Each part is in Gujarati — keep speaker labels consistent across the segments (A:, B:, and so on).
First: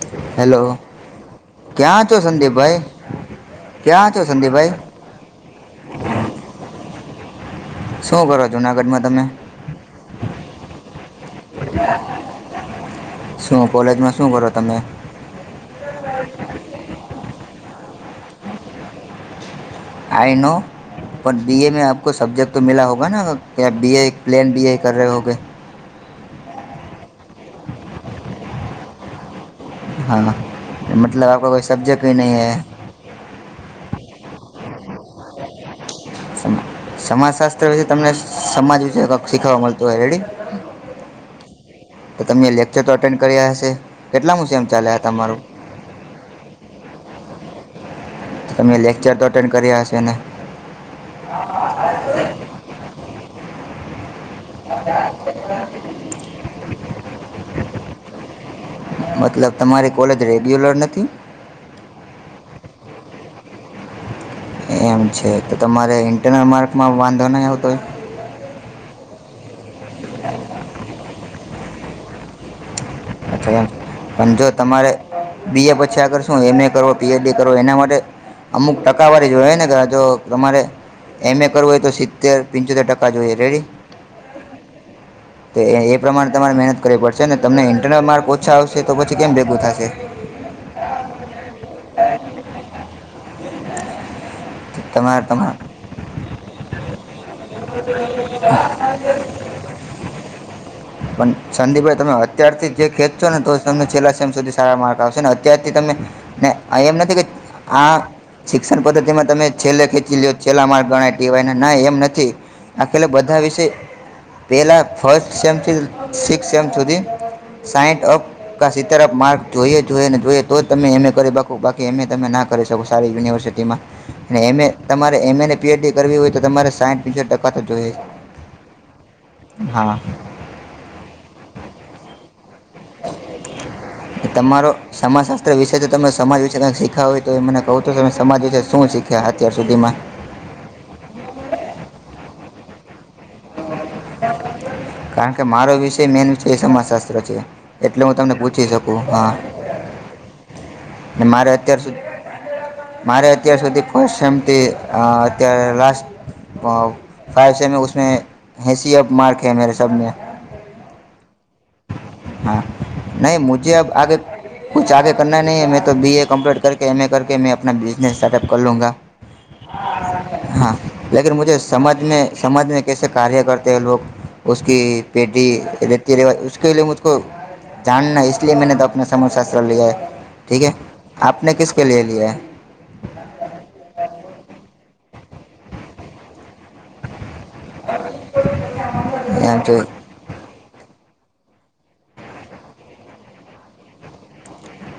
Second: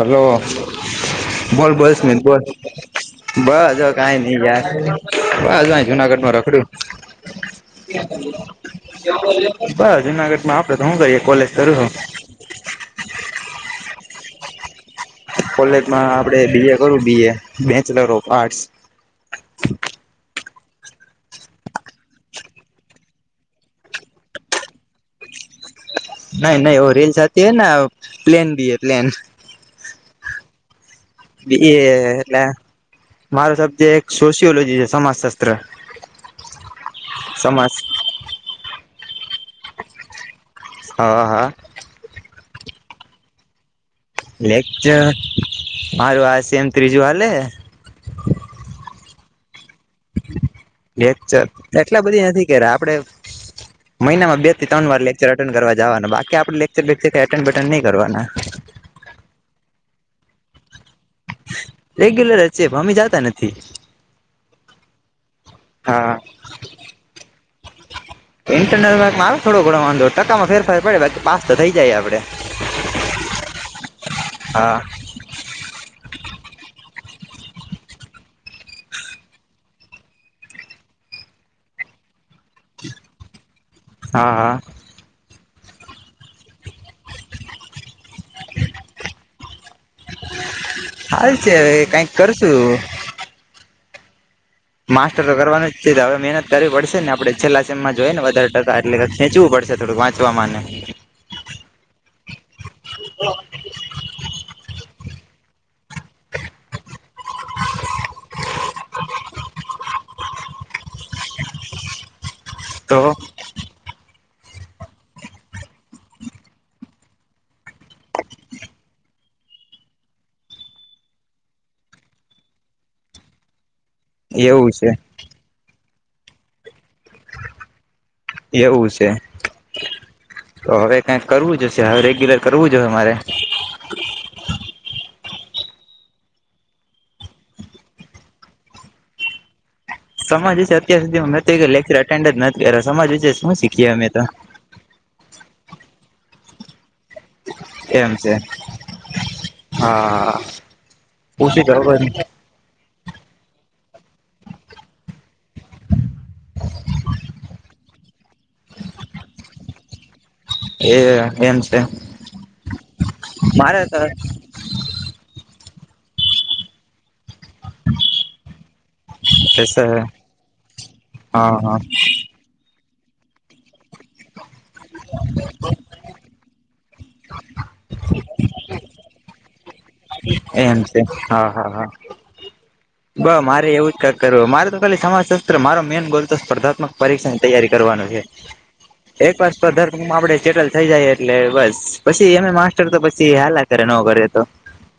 A: હલો
B: હેલો
A: બોલ બોલ
B: ક્યાં છો
A: સ્મિત બોલ.
B: સંદીપભાઈ
A: બસ
B: ક્યાં
A: કઈ
B: છો
A: નઈ યાર
B: સંદીપભાઈ
A: બસ જુનાગઢમાં રખડું.
B: શું કરો જુનાગઢમાં તમે
A: બસ જુનાગઢમાં આપડે તો હું કઈએ કોલેજ કરું છું.
B: શું કોલેજમાં શું કરો તમે.
A: કોલેજમાં આપડે બી એ કરું B A bachelor of arts.
B: I know. પણ બીએ મે આપ સબ્જેક્ટ તો મીલા હોગા કે બીએ પ્લેન બીએ કર રહે હોગે.
A: નહી નહી ઓ રીલ આતી હ ને પ્લેન બીએ પ્લેન.
B: હા.
A: બી એ એટલે મારો સબ્જેક્ટ સોશિયોલોજી છે સમાજ શાસ્ત્ર.
B: સમાજ શાસ્ત્ર વિશે તમને સમાજ વિશે શીખવા મળતું હોય રેડી.
A: હા હા
B: તો તમે લેક્ચર તો અટેન્ડ કર્યા હશે. કેટલામું સેમ ચાલે આ
A: લેકચર
B: તમારું
A: મારું આ છે એમ ત્રીજું હાલે
B: તમે લેકચર તો અટેન્ડ કર્યા જ
A: લેક્ચર એટલા બધી નથી કે આપડે મહિનામાં બે ત્રણ વાર લેચરટે કરવા જવાનું બાકી આપણે લેકચર નહી કરવાના.
B: મતલબ તમારી કોલેજ રેગ્યુલર નથી.
A: રેગ્યુલર છે પણ અમે જતા નથી.
B: એમ છે તો તમારે
A: હા,
B: ઇન્ટરનલ માર્કમાં વાંધો નહી આવતો હોય.
A: ઇન્ટરનલ માર્કમાં આવે થોડો ઘણો વાંધો ટકામાં ફેરફાર પડે બાકી પાસ તો થઈ જાય આપડે.
B: અચ્છા એ પણ જો
A: હા
B: તમારે બી એ પછી આ કરશો. શું એમ એ કરો બી એથી કરો એના માટે અમુક ટકાવારી જોહે ને કે જો તમારે એમ એ કરવું હોય તો સી તેર પિન્ચોતેર ટકા જોઈએ રેડી.
A: હા હા
B: તો એ એ પ્રમાણે તમારે મહેનત કરવી પડશે ને તમને ઇન્ટરનલ માર્ક ઓછા આવશે તો પછી કેમ ભેગું થશે.
A: હાલ છે હવે કંઈક કરશું. માસ્ટર
B: તમારે
A: તો
B: તમારે
A: કરવાનું જ છે તો હવે મહેનત કરવી પડશે ને આપડે છેલ્લા સેમમાં જોઈએ ને વધારે ટકા એટલે ખેંચવું પ પડશે થોડુંક વાંચવામાં ને.
B: પણ સંદીપભાઈ તમે અત્યારથી જે ખેંચ છો ને તો જ તમને છેલ્લા સેમ સુધી સારા માર્ક આવ શે ને અત્યારથી તમે ને એમ નથી કે આ શિક્ષણ પદ્ધતિમાં તમે છેલ્લે ખેંચી લ્યો છેલ્લા માર્ક ગણાય ટી વાય ના ન એમ નથી
A: તો
B: આખેલ બધા વિશે પેલા ફસ્ટ સેમ થી સિક્સ સેમ સુધી સાઈન્ટ અપ કા સીતેર અપ માર્ક જોઈએ જોઈએ ને જોઈએ તો જ તમે એમ એ કરી બાકો બાકી એમ એ તમે ના કરી શકો સારી યુનિવર્સિટીમાં અને એમ
A: એવું
B: એ
A: છે
B: તમારે એમ એ ને પી એચ ડી કરવી હોય તો તમારે સાઈટ સીતેર ટકા તો જોએ જ.
A: એવું છે તો હવે કાંઈક કરવું જ છે હવે રેગ્યુલર કરવું જોઈએ મારે
B: તમારો સામા સાસ માત્ર વિશે જો તો તમે સમાજ વિશે કંઈક શીયખા હોય તો એ મને કહો તો તમે સમાજ વિશે શું શીખ્યા અત્યાર સુધીમાં.
A: સમાજ વિશે અત્યાર સુધીમાં મેં તો એક લેક્ચર અટેન્ડ જ નથી કર્યો સમાજ વિશે શું શીખીએ અમે તો
B: કારણ કે મારો વિષય મેન વિષય સમાજશાસ્ સ્ત્ર છે એટલે હું
A: એમ
B: તમને
A: છે
B: પૂછી શકું હા.
A: હા
B: મારે
A: પૂછી તો
B: અત્યાર સુધ
A: ખબર
B: મારે અત્યાર સુધી ફસ્ટ સેમ થી અ અત્યારે લાસ્ટ બ ફાઈવ સમે હૈ ઉસમે હેસી અપ માર્ક હૈ મેરે સબમેં.
A: એ એમ છે.
B: હા, નહી મુજે
A: મારે
B: અબ
A: તો
B: આગે કુછ આગે કરના નહીં મે તો બી એ કમપ્લીટ કરકે એમ એ કર કે મેં આપણા બિઝનેસ સ્ટાર્ટઅપ કર લુંંગા. હા, લેકીન
A: હા
B: મુજે
A: હા
B: સમજને સમજને કેસે કાર્ય કરતા હૈ લોક ઉસકી પેઢી રીતિ રિવાજ ઉસકે લિયે કુ કુ જાનના હૈ ઈસ લીએ મેને તો આપના સમાજશાસ્ત્ર લીયા હૈ. ઠીક હૈ
A: એમ છે હા
B: આપને
A: હા
B: કિસ કે
A: હા
B: લિયે લીયા હૈ?
A: બ મારે એવું જ કઈક કરવુ મારે તો ખાલી સમાજશસ્ત્ર મારો મેન ગોલ તો સ્પર્ધાત્મક પરીક્ષાની તૈયારી કરવાનું છે
B: હે
A: એકવાર
B: એમ જોઈ
A: સ્પર્ધામકમાં આપણે સેટલ થઈ જાયએ એટલે બસ પછી એમ એ માસ્ટર તો પછી હલા કરે ન કરે તો.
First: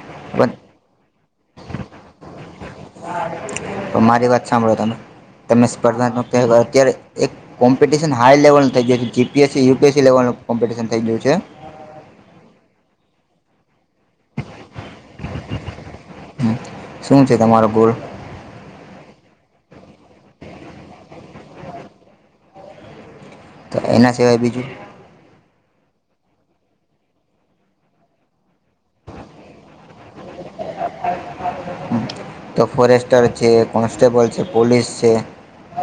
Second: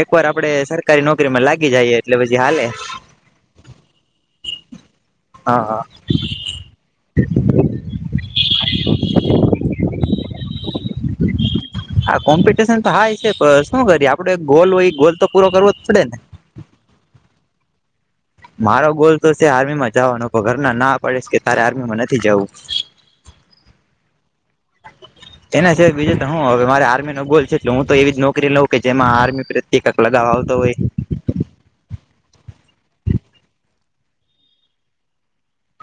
A: એક વાર આપડે
B: પણ
A: સરકારી નોકરીમાં લાગી જાઈએ એટલે પછી હાલે.
B: તો મારી વાત સાંભળો તમે.
A: હા
B: તમે
A: હા
B: સ્પર્ધાત્મક ક્યારે ક અત્યારે એક કોમ્પિટિશન હાઈ લેવલું થઈ ગીયું જી P S C UP S C level પણ કોમ્પિટિશન થઈ ગીયું છે.
A: આ કોમ્પિટિશન તો હાઈ છે પણ શું કરીએ આપડે ગોલ હોય ગોલ તો પૂરો કરવો પડે ને
B: શું છે તમારો ગોલ?
A: મારો ગોલ તો છે આર્મી માં જાવાનો ઘર ના ના પડે કે તારે આર્મી માં નથી જવું.
B: તો એના સિવાય બીજું.
A: એના સિવાય બીજું તો હું હવે મારી આર્મી ગોલ છે એટલે હું તો એવી જ નોકરી લઉું કે જેમાં આર્મી પ્રત્યે કંઈક લગાવવા આવ તો હોય.
B: તો ફોરેસ્ટર છે, કોન્સ્ટેબલ છે, પોલીસ છે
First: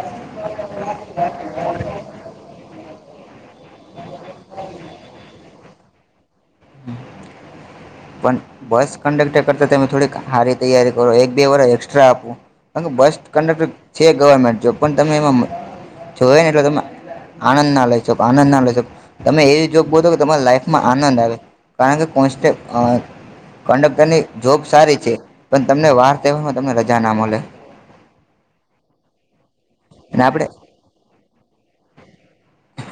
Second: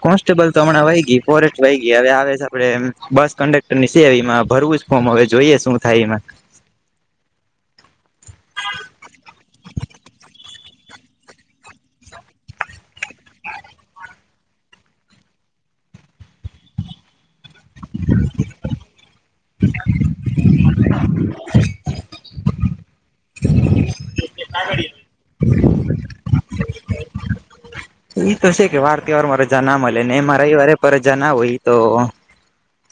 A: કોન્સ્ટેબલ તો હમણાં વય ગઈ ફોરેસ્ટ વય ગઈ હવે આવે છે આપડે એમ બસ કંડક્ટર ની છે એમાં ભરવું જ ફોમ હવે જોઈએ શું થાય એમાં.
B: [inaudible] પણ બસ કંડક્ટર કરતા તમે થોડીક હારી તૈયારી કરો એક-બે વરસ એક્સ્ટ્રા આપો અનુ બસ્ટ કન્ડક્ટર છે ગવર્મેન્ટ જોબ પણ તમે એમાં જોએ ને એટલે તમે આનંદ ના લઈ શોકો આનંદ ના લઈ શો તમે એવી જોગ બોલોો કે તમારા લાઈફમાં આનંદ આવે કારણ કે કોન્ડક્ટર ની જોબ સારી છે પણ તમને વાર તેહેવામાં તમને રજા ના મળલેે
A: એઈ તો છે કે વાર ત વાર મારા જ ના મળે ને
B: અને
A: એ મારે
B: આપણે
A: રવિવારે પર જ ના હોય તો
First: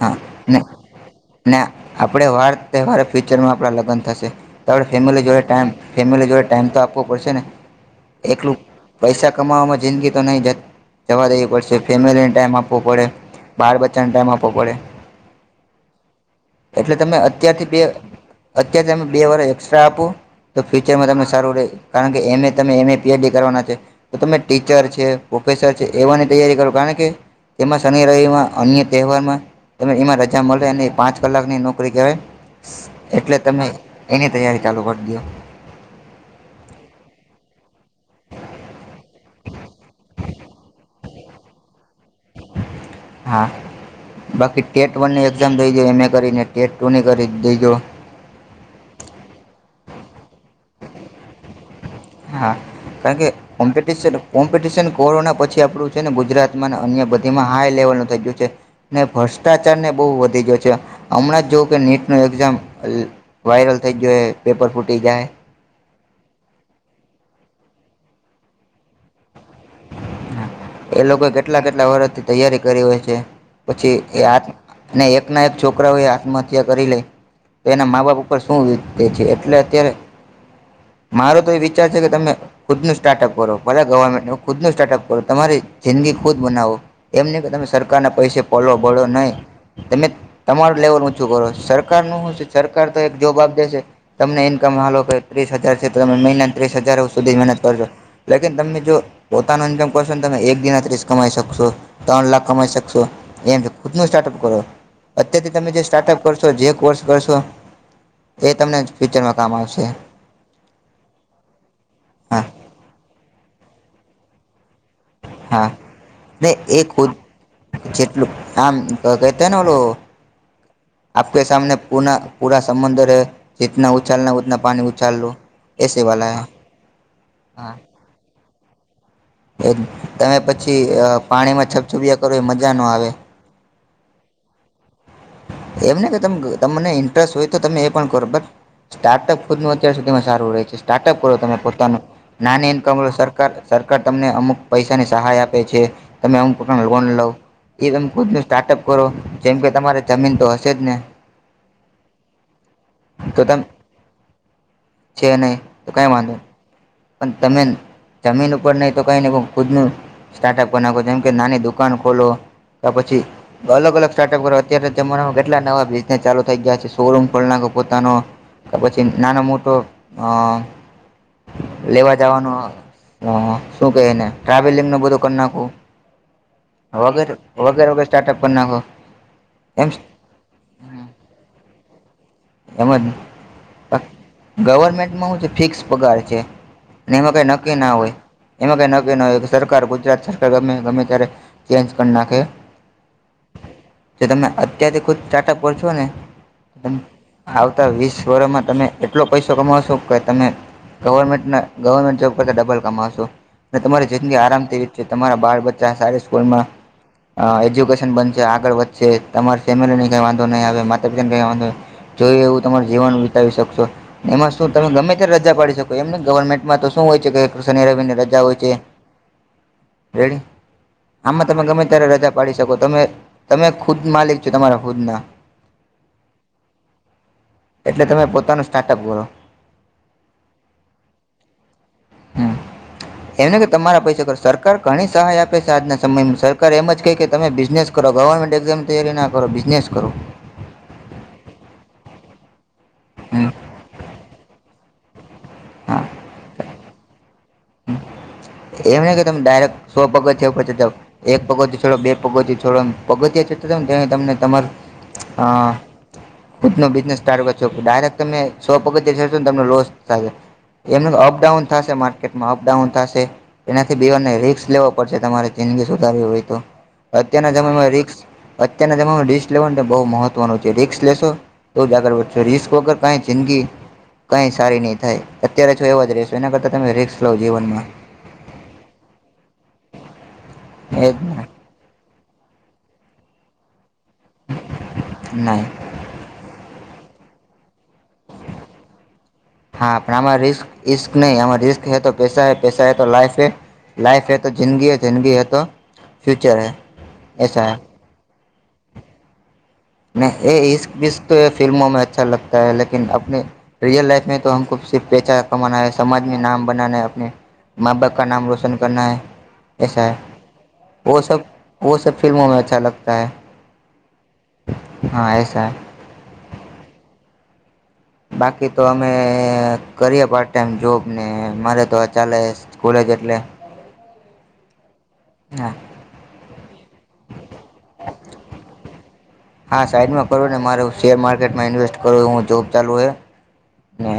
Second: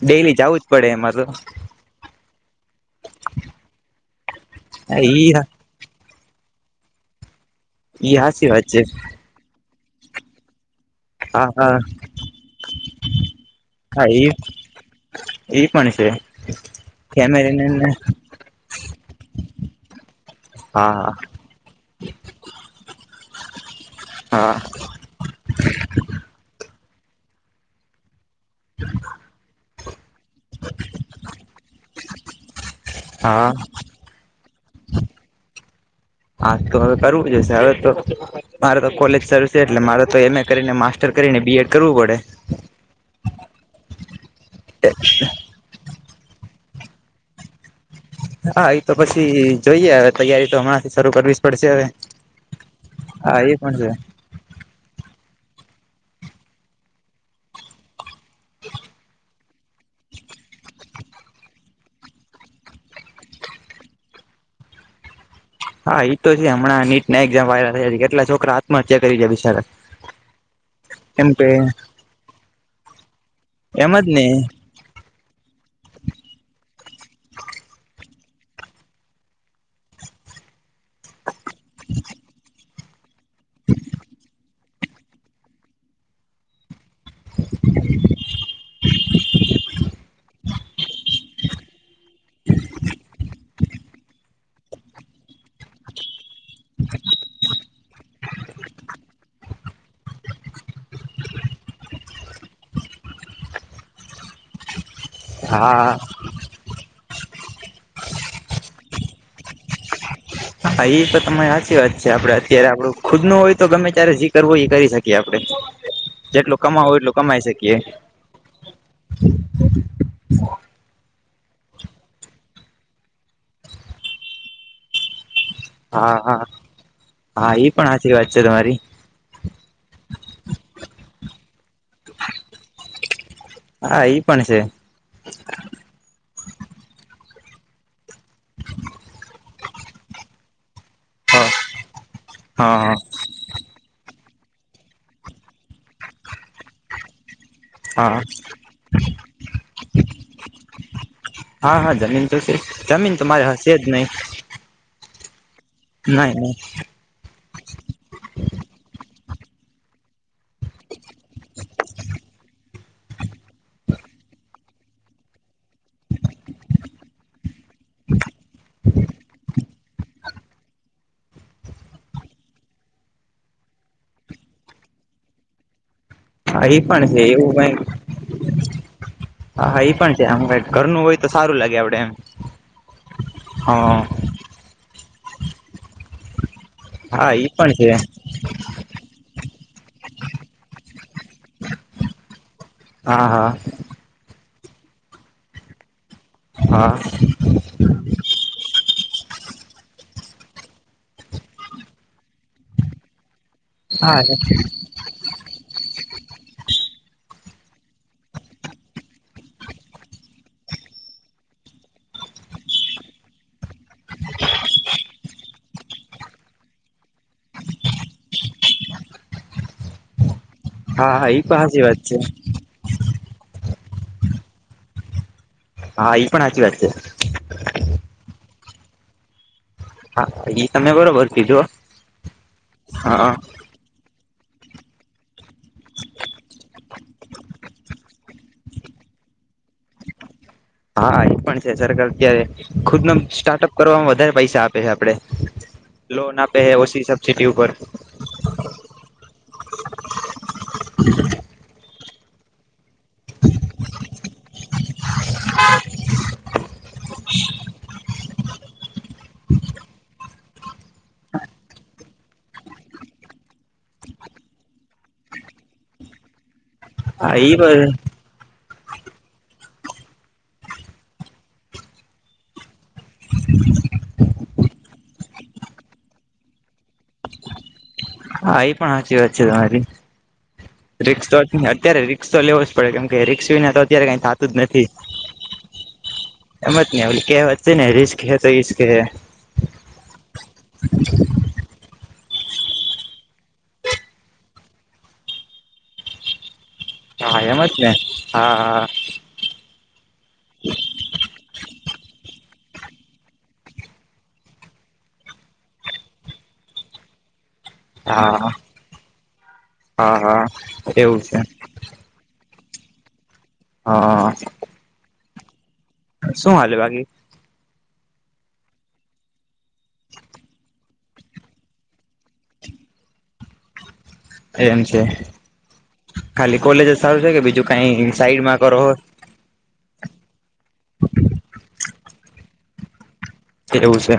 A: ડેલી જવું જ પડે એમાંરે
B: અને આપણે વાર તહેવારે ફ્યુચરમાં આપણા લગ્ન થશે તો આપણે ફેમિલી
A: ઈ
B: જોડે ટાઈમ ફેમિલી જોડે ટાઈમ તો આપવો પડશે ને
A: ઈ હાચી
B: એકલું
A: વાત છે
B: પૈસા કમાવામાં જિંદગી તો નહી જ જવા
A: હા
B: દેવી
A: હા
B: પડશે ફેમિલીને ટાઈમ આપવો પડે બળ બચ્ચાને ટાઈમ આપો પવો પડે
A: શ છે
B: એટલે તમે અત્યારથી બે
A: ફેમિલીને
B: અત્યારે તમે બે વરષ એક્સ્ટ્રા આપો તો ફ્યુચરમાં
A: હા
B: તમને સારું રહે કારણ કે એમ તમે એમ પીએચડી કરવાના છે તો તમે
A: હા
B: ટીચર છે પ્રોફેસર છે એવાની તૈયારી કરો કારણ એમાં શનિ રવમાં અન્ય તહેવારમાં ત એમાં ા મળે અને પાંચ કલાકની નોકરી કહે એટલે
A: હા
B: તમે એની તૈયારી લગત દ
A: હા તો હવે કરવું જ હશે હવે તો મારે તો કોલેજ શરૂ છે એટલે મારે તો એમ એ કરીને મા ર કરીને બીએડ કરવું પડે
B: હા બાકી ટેટ વન ની એક્ઝામ દઈ એમ એ કરીને ટેટ ટુ ની કરી દેજો
A: હા એ તો પછી જોઈએ હવે તૈયારી તો હમણાથી શરૂ કરવી જ પડશે હવે
B: હા કારણ કે
A: હા એ પણ છે
B: કોમ્પિટશન કોમ્પિટિશન કોરોના પછી આપણું છે, ને ગુજરાતમાં અન્ય બધીમાં હાઈ લેવલનું થઈ ગયું છે, ને ફસ અષ્ટાચારને બો વધી ગયો છે, હમણાં જો કે નીટનું એક્ઝામ વાયરલ થઈ ગયો હે પેપર ફૂટી જાય.
A: હા તો છે, હમં નીટ ના એક્ઝામ વાયરલ થયા છે, કેટલા છોકરા આત્મહત્યા કરી ગયા
B: હા. એ લોકો
A: કે
B: કેટલા કેટલા વર્ષથી તૈયારી કરી હોય છે,
A: એમ
B: પછી
A: જ
B: એ
A: ને
B: આ ને એકના એક છોકરા હોય આત્મહત્યા કરી લે તો એના મા-બાપ ઉપર શું વીતે છે, એટલે અત્યારે મારો વિચાર છે, કે તમે ખુદનું સ્ટાર્ટઅપ કરો ભલે ગવર્મેન્ટ ખુદનું સ્ટાર્ટઅપ કરો તમારી જિંદગી ખુદ બનાવો એમ નહીં કે તમે સરકારના પૈસે પલો ભળો નહીં તમે તમારું લેવલ ઉચું કરો સરકારનુ હુ છે, સરકાર તો એક જોબ આપ દેશે તમને ઇન્કમ હાલો કે ત્રીસ હજાર છે, તો તમે મહિના ત્રીસ હજાર સુધી મહેનત કરજો લેકીન તમે જો પોતાનું ઈનકમ પરસન તમે એક દિના ત્રીસ કમાઈ શકશો ત્રણ લાખ કમાઈ શકશો એમ ખુદનું સ્ટાર્ટ કરો અત્યારથી તમે જે
A: હા
B: સ્ટાર્ટઅપ કરશો જે કોર્સ કરશો એ તમને ફિક્ચરમાં કામ આવશે
A: હા એ તો તમાને હાચી વાત છે, આપડે
B: હા
A: અત્યારે આપડું ખુદનું હોય તો ગમે ત્યારે જી કરવુ એ કરી શક કીયે આપડે.
B: હા ને
A: જેટલું
B: એ
A: કમાવું
B: ખુદ
A: એટલું કમાઈ શકીએ
B: જેટલું આમ કેતા ને ઓલુ આપકે સામને પુન પૂરા સમંદર હૈ જીતના ઉછાલના ઉતના પાણી ઉછાલ લો એસે
A: હા
B: વાલા
A: હા
B: હે
A: હા ઈ પણ હાચી વાત છે, તમારી
B: એ તમે પછી અ પાણીમાં છપછપીયા કરો એ મજા ન આવે
A: હા ઈ પણ છેસ
B: એમને કે તમ તમને ઇન્ટરેસ્ટ હોય તો તમે એ પણ કરો બટ સ્ટાર્ટઅપ ખુદનુ અત્યાર સુધીમાં સારું રહે છે, સ્ટાર્ટઅપ કરો
A: હા
B: તમે પોતાનું નાની
A: હા
B: ઇન્કમલો સરકાર સરકાર તમને અમુક પૈસાની સહાય આપે છે, તમે અમુક પ્રકાર લોન લોવ એ તમે
A: હા
B: ખુદનુ સ્ટાર્ટઅપ કરો જેમ કે તમારે જમીન તો હશે જ ને
A: હા હા જમીન તો છે, જમીન તો મારે હશે જ નય
B: છે ને
A: નાહી નહી.
B: પણ તમે જમીન ઉપર નહી તો ખુદનુ સ્ટ્ટઅપ કરી નાખો જેમ કે નાની દુકાન ખોલો. ત પછી અલગ અલગ સ્ટાર્ટઅપ કરો અત્યારે જમાનામાં કેટલા નવા બિઝનેસ ચાલુ થઈ ગયા છે, શોરૂમ ખોલના પોતાનો પછી નાનો મોટો અ લેવા જવાન અ શું કેય એને ટ્રાવેલિંગ નું બધું કરી નાખું
A: હા એ પણ છે,
B: વગેરે
A: એવું કઈ
B: વગેરે વગેરે સ્ટાર્ટઅપ કરી નાખો
A: હા હા
B: એમ
A: એ પણ છે, આમ ઘરનું હોય તો સારું લાગે આપડે એમ
B: એમજ
A: હા
B: ગવર્મેન્ટમાં હું છે, ફિક્સ પગાર છે. ને
A: હા
B: એમાં કઈ
A: એ પણ
B: નક્કી
A: છે
B: ના હોય એમાં કઈ નક્કી ના હોય. સરકાર ગુજરાત સરકાર ગમે [unintelligible] ગમે ત્યારે ચેન્જ કરી નાખે.
A: હા હા.
B: જો તમે અત્યારેથી ખુદ સ્ટાર્ટઅપ પર છો ને.
A: હા.
B: તમે આવતા વીસ વર્રમાં તમે એટલો પૈસો કમાવશો કે તમે ગવર્મેન્ટ ગવર્મેન્ટ જોબ કરતા ડબલ કમાવશો અને તમારી
A: હા
B: જિંદગી આરામ થ [unintelligible] ર છે તમારા બાળ બચ્ચા સારી સ્કૂલમાં એજ્યુકેશન બનશે આગળ વધશે તમારી ફેમિલી ને કઈ વાંધો નહીં આવે માતા પિતાને કઈ વાંધો જોઈ એવું તમાર જીવન વિતાવી શકશો એમાં શું તમે ગમે ત્યા રજા પાડી શકો એમ ને ગવર્મેન્ટમાં તો શું હોય છે કે શનિ રવિની રા [unintelligible] હોય છે રેડી.
A: હા હા એ
B: આમાં
A: પણ
B: તમે ગમે
A: સાચી વાત
B: ત્યારે
A: છે
B: રજા પાડી શકો તમે. તમે ખુદ માલિક છો તમારા ખુદના.
A: હા એ પણ સાચી વાત છે.
B: એટલે તમે પોતાનું સ્ટાર્ટઅપ કરો.
A: હા ઈ તમે બરોબર કીધો.
B: હ એમને કે તમારા પૈસા કર સરકાર ઘણી સહાય આપે છે આજના સમયમાં સરકાર એમ જ કહે કે તમે બિઝનેસ કરો ગવર્મેન્ટ એકઝમ [unintelligible] તૈયારી ના કરો. આપ બિઝનેસ કરો.
A: હા એ પણ છે સરકાર અત્યારે ખુદ ન
B: હમ
A: સ્ટાર્ટઅપ કરવામાં વધારે પૈસા આપે છે આપડે
B: હા
A: લોન આપે છે ઓછી ચિટી [unintelligible] ઉપર
B: એમને કે ડાયરેક્ટ સો પગો છે પછી એક પગો ડો બે પગોથી છોડો પગથીયા [unintelligible] જને ત તમને તમાર અ [unintelligible] બિઝનેસ સ્ટાર કરો ડાયરેક્ટ તમે સો પગતશો ને તમ લોસ થ [unintelligible] એમને તો અપડાઉન થશે મારે. માકેટમાં અપડાઉન થશે એનાથી બિવારને રી્સ લેવો પડશે તમારે જિંદગી સુધારવી હોય તો
A: હા
B: અત્યારના જયમાં
A: એ
B: [unintelligible] રિક્સ અત્યના તમામે [unintelligible] રિસ્ક લેવાનુંને બહુ મહત્ત્વનું છે રિસ્ક લેશો બહુ જ આગળ વધશો રિસ્ક વગર કાંઈ જિંદગી કઈ સારી નહી થાય અત્યારે છ [unintelligible] એવા જ રસો એના કરતા તમે રીસ લાવ [unintelligible] જીવનમાં.
A: હા એ પણ સાચી વાત છે તમારી
B: એ જ
A: રિકસ તો અત્યારે ર [unintelligible] ર્ [unintelligible] તો લેવો જ પડે કેમ કે રીસ વિના તો અત્યારે કઈ થતું જ નથી
B: નહીં
A: એમાં. નેવ કે વ ને રસ તો ઈ કે [unintelligible]
B: હા પણ આ રિસ્ રિસ્ક નહી રિસ્ક [unintelligible] હૈ તો પૈસા હૈ પૈસા હૈ તો લાઈફ હૈ લાઈફ હૈ તો જિંદગી હૈ જિંદગી હૈ તો ફ્યુચર હ [unintelligible]
A: હયામત હા હા.
B: ને એ [unintelligible] બ એ ફિલ્મોમાં અચ્છા લગતાે [unintelligible] લકન આપણે રયલ [unintelligible] લાાઈફમાં તો હમ સિફ [unintelligible] પૈચા કમા સમમાજમાં નામ બનાના આપણે માા બાપ ક [unintelligible] નામ
A: હા
B: રોશન કરના હૈ. એસા
A: હા હા
B: વ
A: એવું છે
B: સબ વ [unintelligible] સબ ફિલ્મોમાં અચ્છા લગતા હૈ.
A: હા.
B: હા એસા.
A: શું હાલે બાકી?
B: બાકી તો અમે કરીએ પાર્ટ ટાઈમ જોબ ને મારે તો ચાલે એટલે
A: એમ કે
B: હા
A: ખાલી કોલેજ જ સારું છે કે બીજું કઈ સાઈડમાં કરો છો.
B: હા સાઈડમાં કરો ને મારુ શેર માર્કેટમાં ઇન્વેસ કરુ હું જોબ ચાલુ છે.
A: એવું છે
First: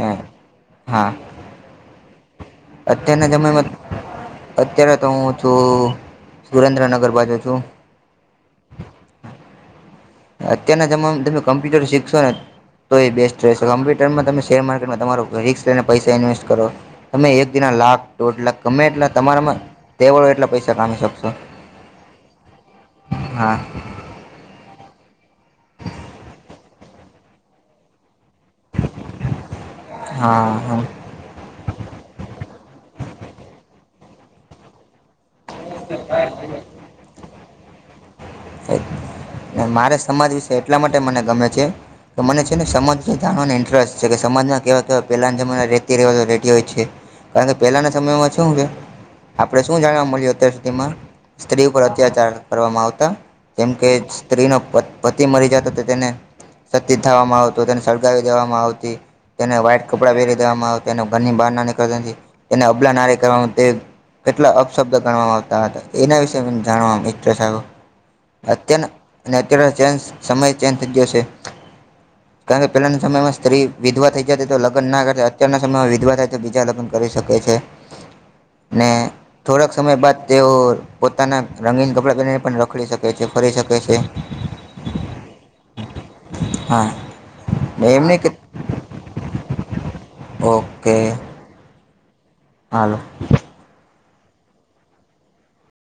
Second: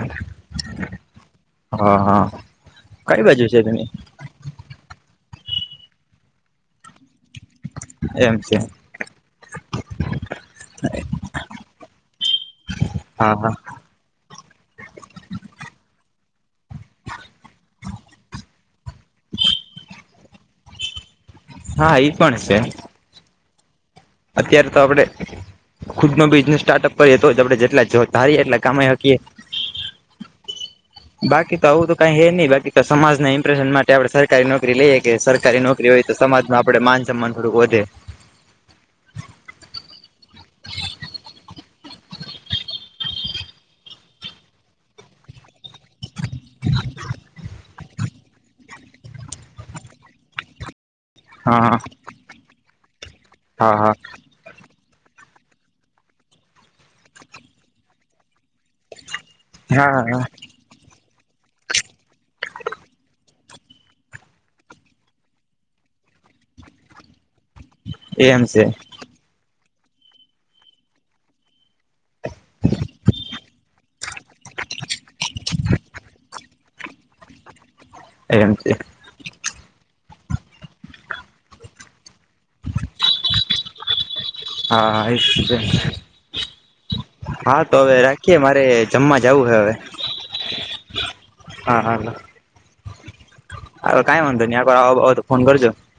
A: હા હા. કઈ
B: અત્યારના
A: બાજુ છે
B: જમાનામાં
A: તમે
B: અત્યારે તો હું છું સુરેન્દ્રનગર બાજુ છું.
A: એમ છે.
B: અત્યારના જમાનામાં તમે કોમ્પ્યુટર શીખશો ને તો એ
A: હા
B: બેસ્ટ
A: હા
B: રહેશે કોમ્પ્યુટરમાં તમે શેર માર્કેટમાં તમારો રીસ્ક લઈને પૈસા ઇન્વેસ્ટ કરો તમે એક દિનના લાખ દૉઢ લાખ ગમે એટલા તમારા તેવળ હોય એટલા પૈસા પામી શકશો
A: હા ઈ પણ છે.
B: હા
A: અત્યારે તો આપણે ખુદ નો બિઝનેસ સ્ટાર્ટઅપ કરીએ તો જ આપણે જેટલા જ જો ધારી એટલા કમાઈ હકીએ
B: હા
A: બાકી તો આવું તો કઈ હે નહી બાકી તો સમાજના ઇમ્પ્રેશન માટે આપણે સરકારી નોકરી લઈએ કે સરકારી નોકરી હોય તો સમાજમાં આપણુ માન સન્માન થોડુંક વધે
B: મારે સમાજ વિશે એટલા માટે મને ગમે છે. તો મને છે ને સમાજ જાણવાને ઇન્ટરેસ્ટ છે, કે સમાજમાં કેવા કેવા પહેલાના જમાના રીતિ રીવાજો રેડી હોય છે. કારણ કે પહેલાના સમયમાં શું છે, આપણે શું જાણવા મળ્યું અત્યાર સુધીમાં સ્ત્રી
A: હા
B: પર અત્યાચાર કરવામાં આવતા જેમ
A: હા
B: કે
A: હા
B: સ્ત્રીનો પતિ મરી જતા તો તેને સતી થવામાં આવતો તેને સળગાવી દેવામાં આવતી તેને વ્હાઈટ
A: હા
B: કપડાં
A: હા
B: પહેરી દેવામાં આવે તેને ઘરની બહાર ના નીકળતી નથી તેને અબલા નારી કરવાનું તે કેટલા અપશબ્દ ગણવામાં આવતા હતા એના વિશે મને જાણવા ઇન્ટરેસ્ટ આવ્યો
A: એમ છે
B: અત્યંત નેચરલ ચેન્જ સમય ચેન્જ થઈ ગયો છે. કારણ કે પેલાના સમયમાં સ્ત્રી વિધવા થઈ જતી તો લગન ના કરતા અત્યારના સમયમાં વિધવા થાય તો બીજા લગ્ન કરી શકે છે,
A: એમ છે
B: ને થોડાક સમય બાદ તેઓ પોતાના રંગીન કપડાં પને પણ રખડી શકે છે, ફરી શકે છે.
A: હા એ જ
B: હા
A: હા તો હવે
B: એમ નહીં કે
A: રાખીએ મારે જમા જવું હે હવે
B: ઓકે.
A: હા
B: હાલો.
A: હવે કાઈ વાંધો નહી આવો તો ફોન કરજો